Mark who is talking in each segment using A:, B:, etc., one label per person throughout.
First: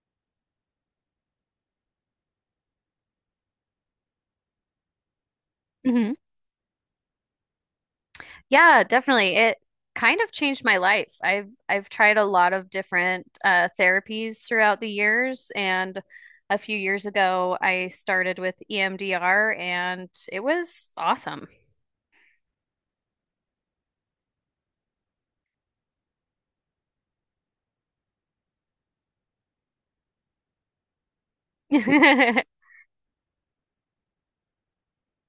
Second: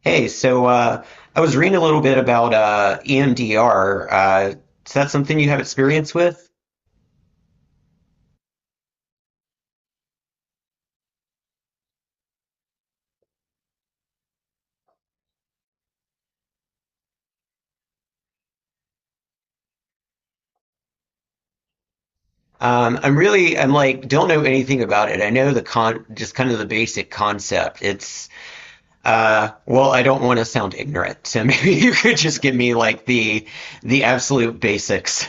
A: Hey, I was reading a little bit about EMDR. Is that something you have
B: Hmm,
A: experience with?
B: yeah, definitely. It kind of changed my life. I've tried a lot of different therapies throughout the years, and a few years ago, I started with EMDR, and it was awesome.
A: I'm really, don't know anything about it. I know the just kind of the basic concept. I don't want to sound ignorant, so maybe you could just give me like the absolute basics.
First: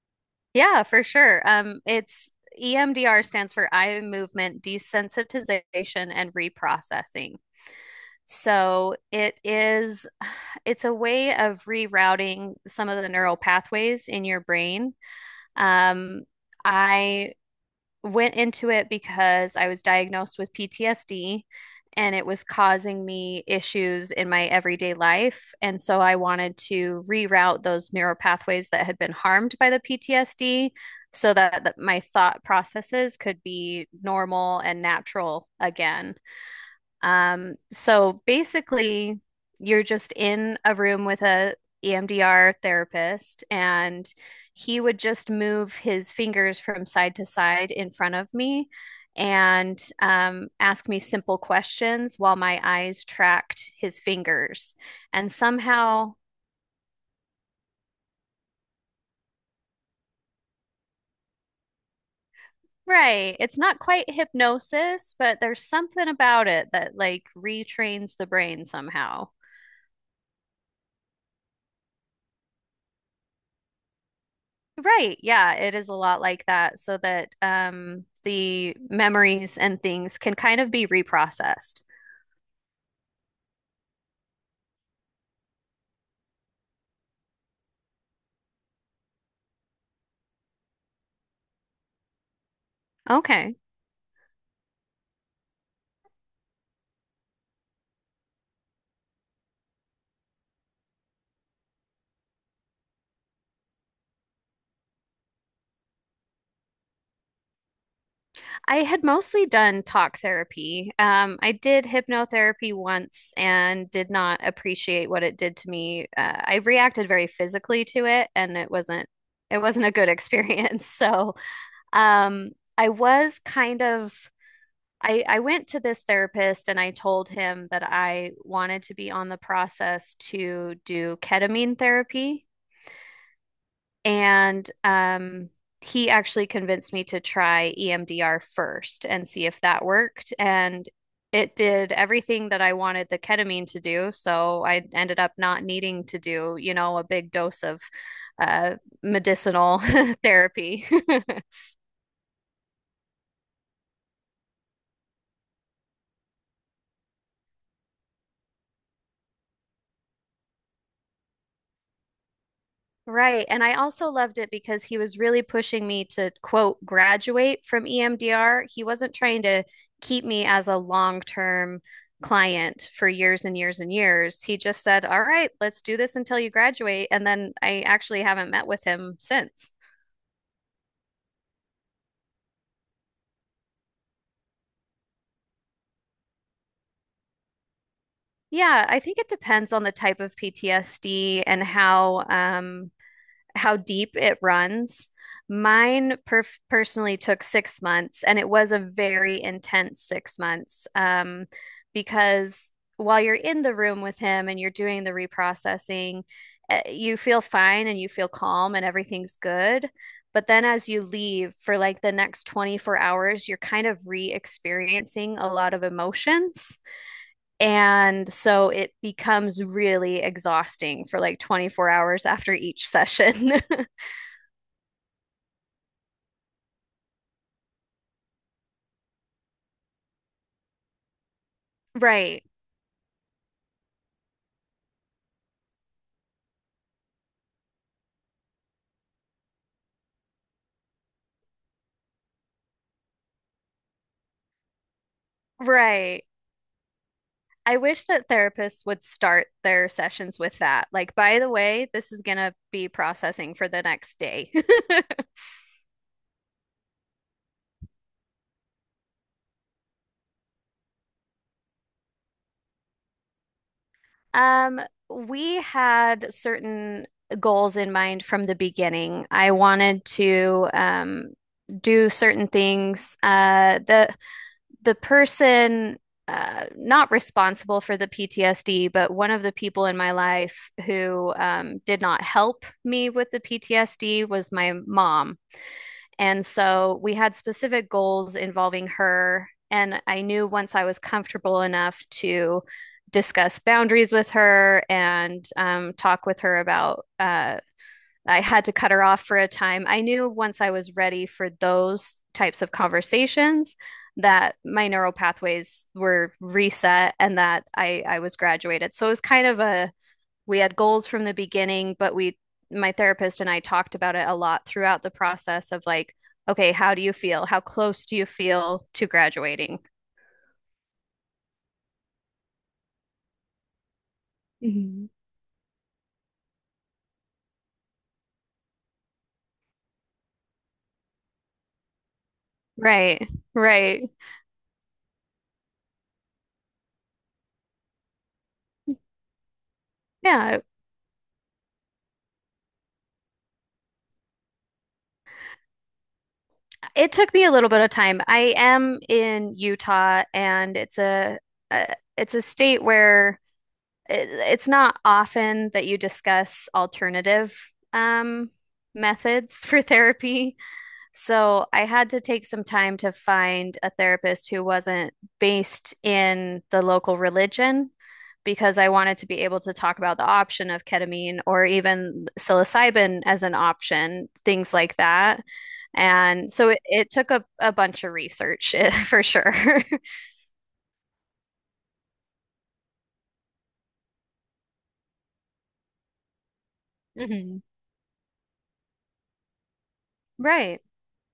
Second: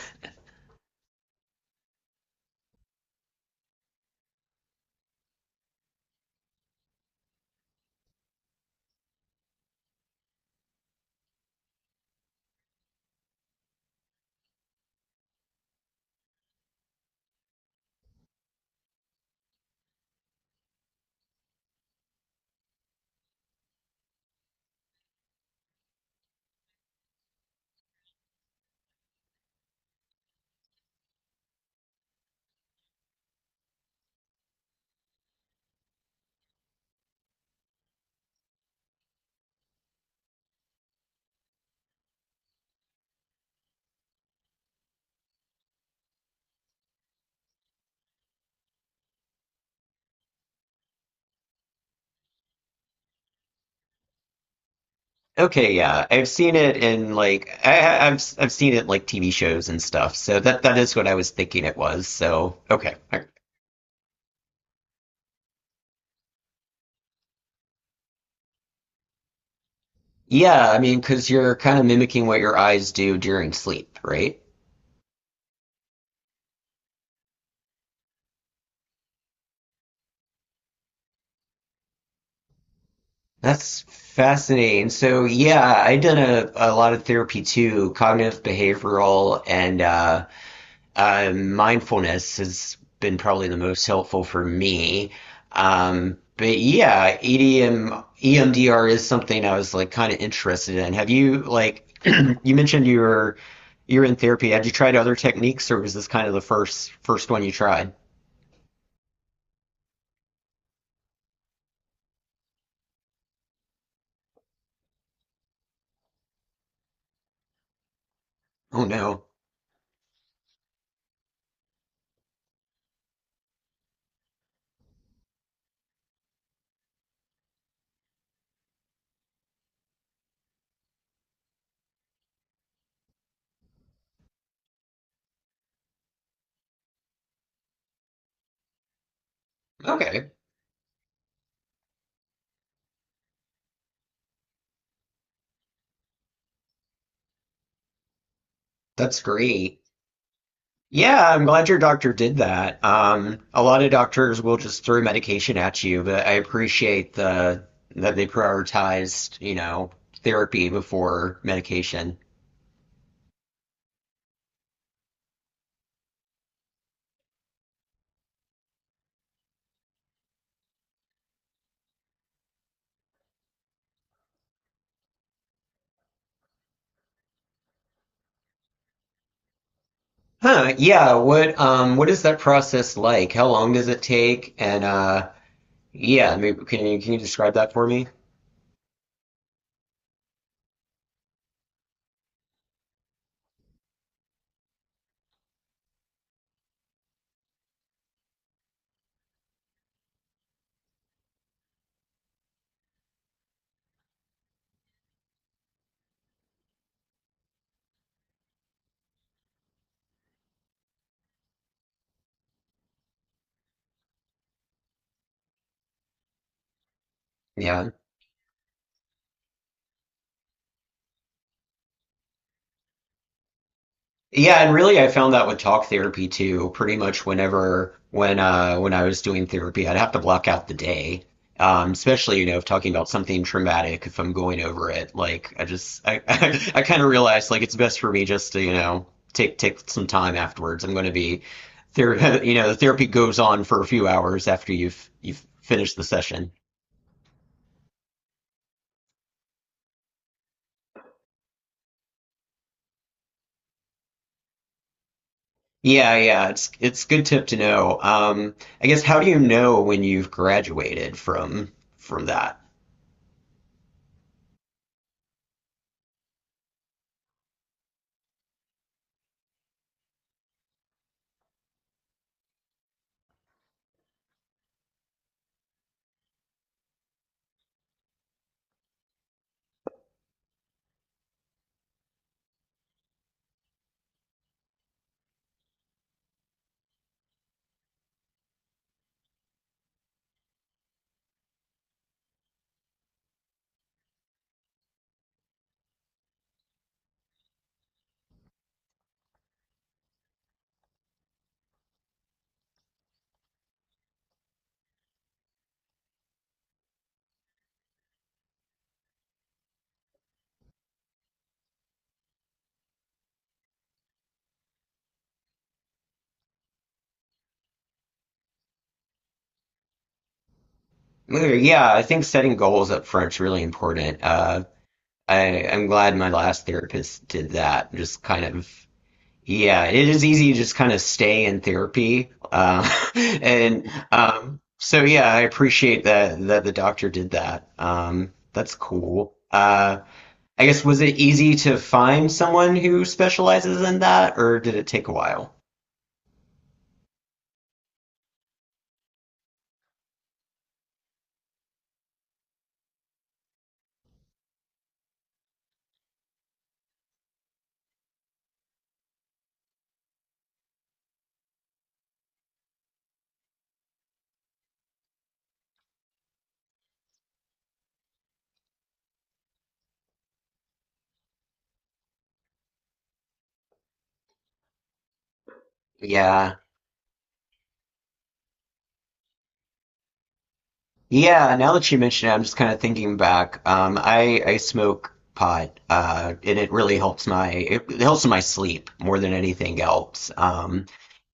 B: Yeah, for sure. It's EMDR stands for eye movement desensitization and reprocessing. So it is, it's a way of rerouting some of the neural pathways in your brain. Um, I went into it because I was diagnosed with PTSD and it was causing me issues in my everyday life. And so I wanted to reroute those neural pathways that had been harmed by the PTSD so that my thought processes could be normal and natural again. So basically, you're just in a room with a EMDR therapist, and he would just move his fingers from side to side in front of me and ask me simple questions while my eyes tracked his fingers. And
A: Okay, yeah,
B: somehow,
A: I've seen it in like I've seen it like TV shows and stuff. So that is what I was thinking it was. So okay.
B: right, it's not quite hypnosis, but there's something about it that like retrains the brain somehow.
A: Yeah, I mean, because you're kind of mimicking what your eyes do during sleep, right?
B: Right. Yeah, it is a lot like that so that the memories and things can kind of be reprocessed.
A: That's fascinating. So, yeah, I've done a lot of therapy too, cognitive behavioral and mindfulness has been probably
B: Okay.
A: the most helpful for me. But yeah, EDMEMDR is something I was like kind of interested in. Have you like you mentioned you were you're in therapy. Had you tried other techniques, or was this kind of the first one you tried?
B: I had mostly done talk therapy. I did hypnotherapy once and did not appreciate what it did to me. I reacted very physically to it and it
A: Oh
B: wasn't
A: no.
B: it wasn't a good experience. So, um, I was kind of. I went to this therapist and I told him that I wanted to be on the process to do ketamine therapy. And he actually convinced me to try EMDR first and see if that
A: Okay,
B: worked. And it did everything that I wanted the ketamine to do. So I ended up not needing to do, you know, a big dose of uh,
A: that's great.
B: medicinal therapy.
A: Yeah, I'm glad your doctor did that. A lot of doctors will just throw medication at you, but I appreciate the that they prioritized, you know, therapy before medication.
B: Right. And I also loved it because he was really pushing me to, quote, graduate from EMDR. He wasn't trying to keep me as a long-term client for years and years and years. He just said, "All right, let's do this until you graduate." And then I actually haven't met with him since.
A: Huh, yeah, what is that process like? How long does it take? And yeah, maybe can you describe that for me?
B: Yeah, I think it depends on the type of PTSD and how deep it runs. Mine personally took 6 months, and it was a very intense 6 months because while you're in the room with him and you're doing the reprocessing, you feel fine and you feel calm and everything's good. But then as you leave for like the next 24 hours, you're kind of re-experiencing a lot of emotions.
A: Yeah.
B: And so it becomes really exhausting for like 24 hours after each session.
A: Yeah, and really I found that with talk therapy too. Pretty much when I was doing therapy, I'd have to block out the day. Especially,
B: Right,
A: you know, if talking about something traumatic, if I'm going over it, like I just I kind of realized like it's best for me just to, you know, take some time afterwards. I'm going to be ther you know, the therapy goes on for a few hours after you've finished the
B: right.
A: session.
B: I wish that therapists would start their sessions with that. Like, by the way, this is going to be processing for the next day.
A: Yeah, yeah, it's good tip to know. I guess how do you know when you've graduated from that?
B: Um, we had certain goals in mind from the beginning. I wanted to do certain things. The person not responsible for the PTSD, but one of the people in my life who did not help me with the PTSD was my mom. And so we had specific goals involving her. And I knew once I was comfortable enough to discuss boundaries with her and talk with her about I had to cut her off for a time. I knew once I was ready for those types of conversations that my neural pathways were reset and that I was graduated. So it was kind of a, we had goals from the beginning, but we, my therapist and I talked about it a lot throughout the process of like, okay, how do you feel? How close do you feel to graduating?
A: Yeah, I think setting goals up front's really important. I'm glad my last therapist did that. Just kind of, yeah, it is easy to just kind of stay in therapy.
B: Right,
A: And
B: right.
A: so, yeah, I appreciate that the doctor did that. That's cool.
B: Yeah,
A: I guess was it easy to find someone who specializes in that, or did it take a while?
B: it took me a little bit of time. I am in Utah, and it's a state where it's not often that you discuss alternative um, methods for therapy. So I had to take some time to find a therapist who wasn't based in the local religion because I wanted to be able to talk about the option of ketamine or even psilocybin as an option, things like that. And
A: Yeah.
B: so it took a bunch of research for sure.
A: Yeah, now that you mention it, I'm just kind of thinking back. I smoke pot, and it really helps my
B: Hmm.
A: it helps my sleep more than anything else.
B: Right.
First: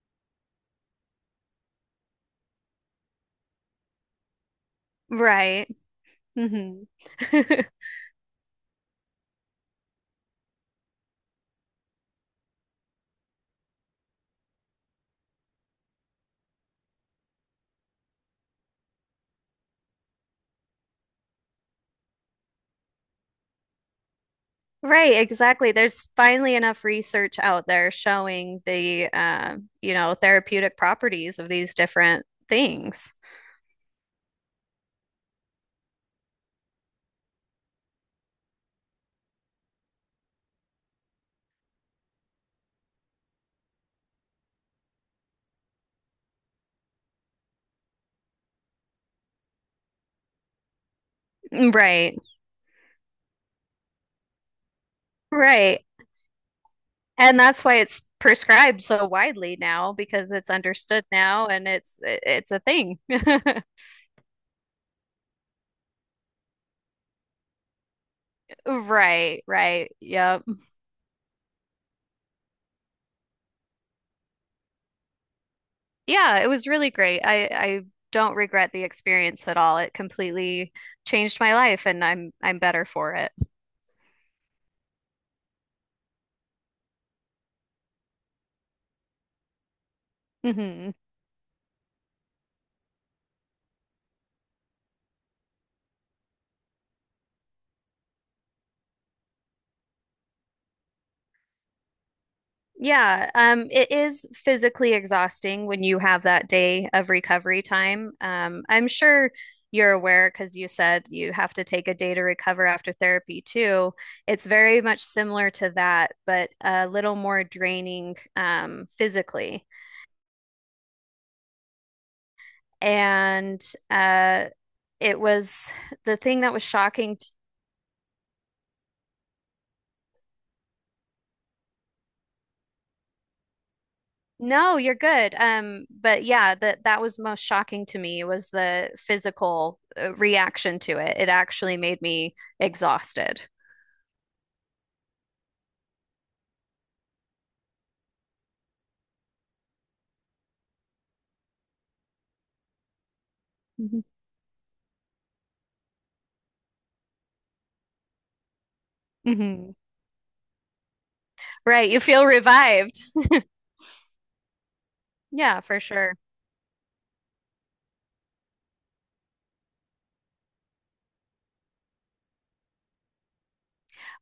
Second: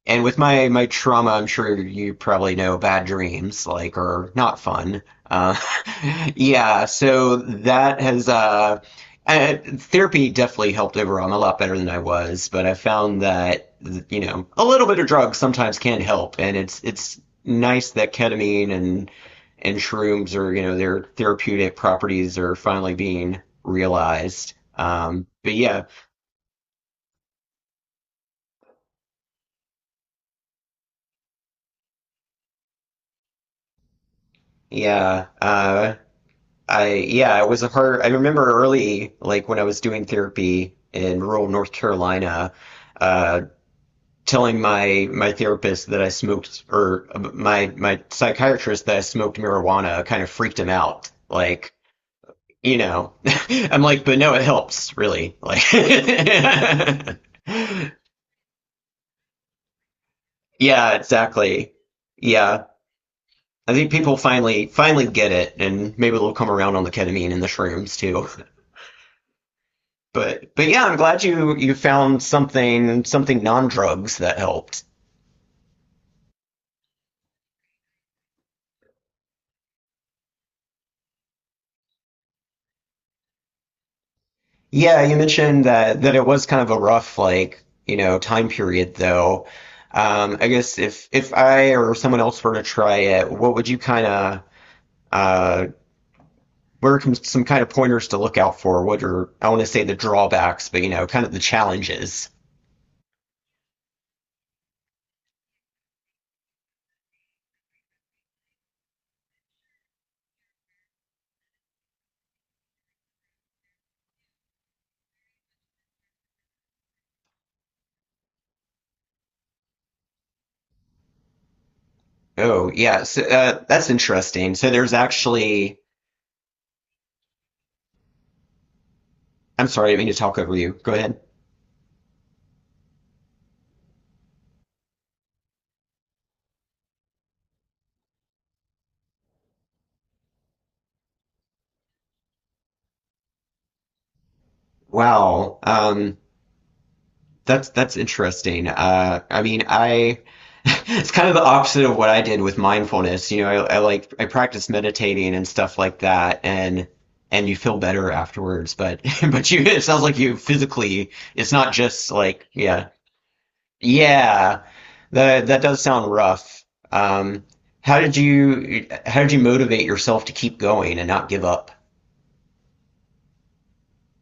A: And with my trauma, I'm sure you probably know bad dreams like are not fun. Uh,
B: Right. Hmm.
A: yeah, so that has therapy definitely helped overall. I'm a lot better than I was, but I found that you know a little bit of drugs sometimes can help, and it's nice that ketamine and shrooms are you know their therapeutic properties are finally being realized.
B: Right,
A: But
B: exactly.
A: yeah,
B: There's finally enough research out there showing the, you know, therapeutic properties of these different things.
A: yeah. I yeah, it was a hard. I remember early, like when I was doing therapy in rural North Carolina, uh, telling my therapist that I smoked or my my psychiatrist that I smoked marijuana kind of freaked him out. Like,
B: Mm, right,
A: you know, I'm like, but no, it helps really. Like,
B: right. And that's why it's prescribed so widely now because it's
A: yeah,
B: understood now and
A: exactly.
B: it's a
A: Yeah,
B: thing.
A: I think people finally get it, and maybe they'll come around on the ketamine and the shrooms too.
B: Right, right. Yep.
A: But yeah, I'm glad you found something non-drugs that helped.
B: Yeah, it was really great. I don't regret the experience at all. It completely changed my life and I'm better for it.
A: Yeah, you mentioned that it was kind of a rough like, you know, time period though. I guess
B: Hmm.
A: if I or someone else were to try it, what would you kind of uh what are com- some kind of pointers to look out for? What are I want to say the drawbacks, but you know, kind of the challenges.
B: Yeah, it is physically exhausting when you have that day of recovery time. I'm sure you're aware because you said you have to take a day to recover after therapy too. It's very much similar to that, but a little more draining physically.
A: Oh, yeah, so
B: And
A: that's
B: uh,
A: interesting. So there's
B: it was
A: actually
B: the thing that was shocking.
A: I'm sorry, I didn't mean to talk over you. Go ahead.
B: No, you're good. But yeah, that was most shocking to me was the physical reaction to it. It actually made me exhausted.
A: Wow. Um, that's interesting. I mean, I it's kind of the opposite of what I did with mindfulness. You know, I, I
B: Mhm.
A: like I practice meditating and stuff like that, and you feel better afterwards. But but you
B: Hmm.
A: it sounds like you physically it's not
B: Right, you
A: just
B: feel
A: like yeah
B: revived.
A: yeah that
B: Yeah,
A: that does
B: for
A: sound
B: sure.
A: rough. Um, how did you motivate yourself to keep going and not give up?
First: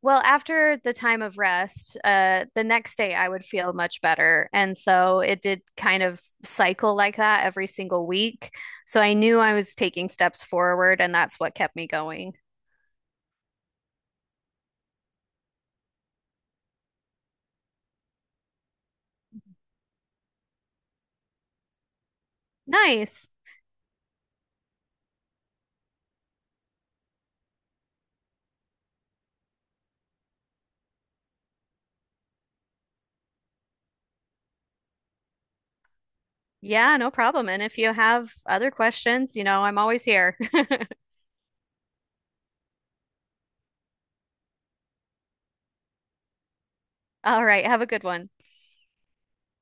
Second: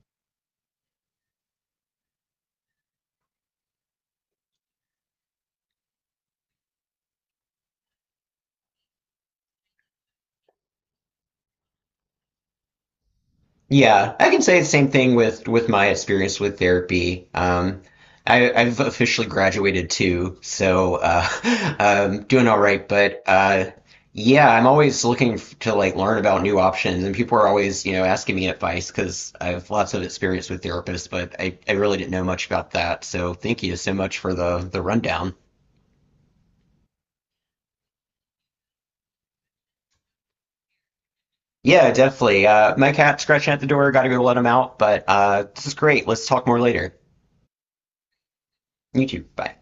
B: Well, after the time of rest, the next day I would feel much better. And so it did kind of cycle like that every single week. So I knew I was taking steps forward, and that's what kept me going.
A: Yeah, I can say the same thing with my experience with therapy. I've officially graduated too, so doing all right. But
B: Nice.
A: yeah, I'm always looking f- to like learn about new options, and people are always you know asking me advice because I have lots of experience with therapists, but I really didn't know much about that. So thank you so much for the rundown.
B: Yeah, no problem. And if you have other questions, you know, I'm always here.
A: Yeah, definitely. My cat's scratching at the door. Got to go let him out. But this is great. Let's talk more later.
B: All right, have a good one.
A: You too. Bye.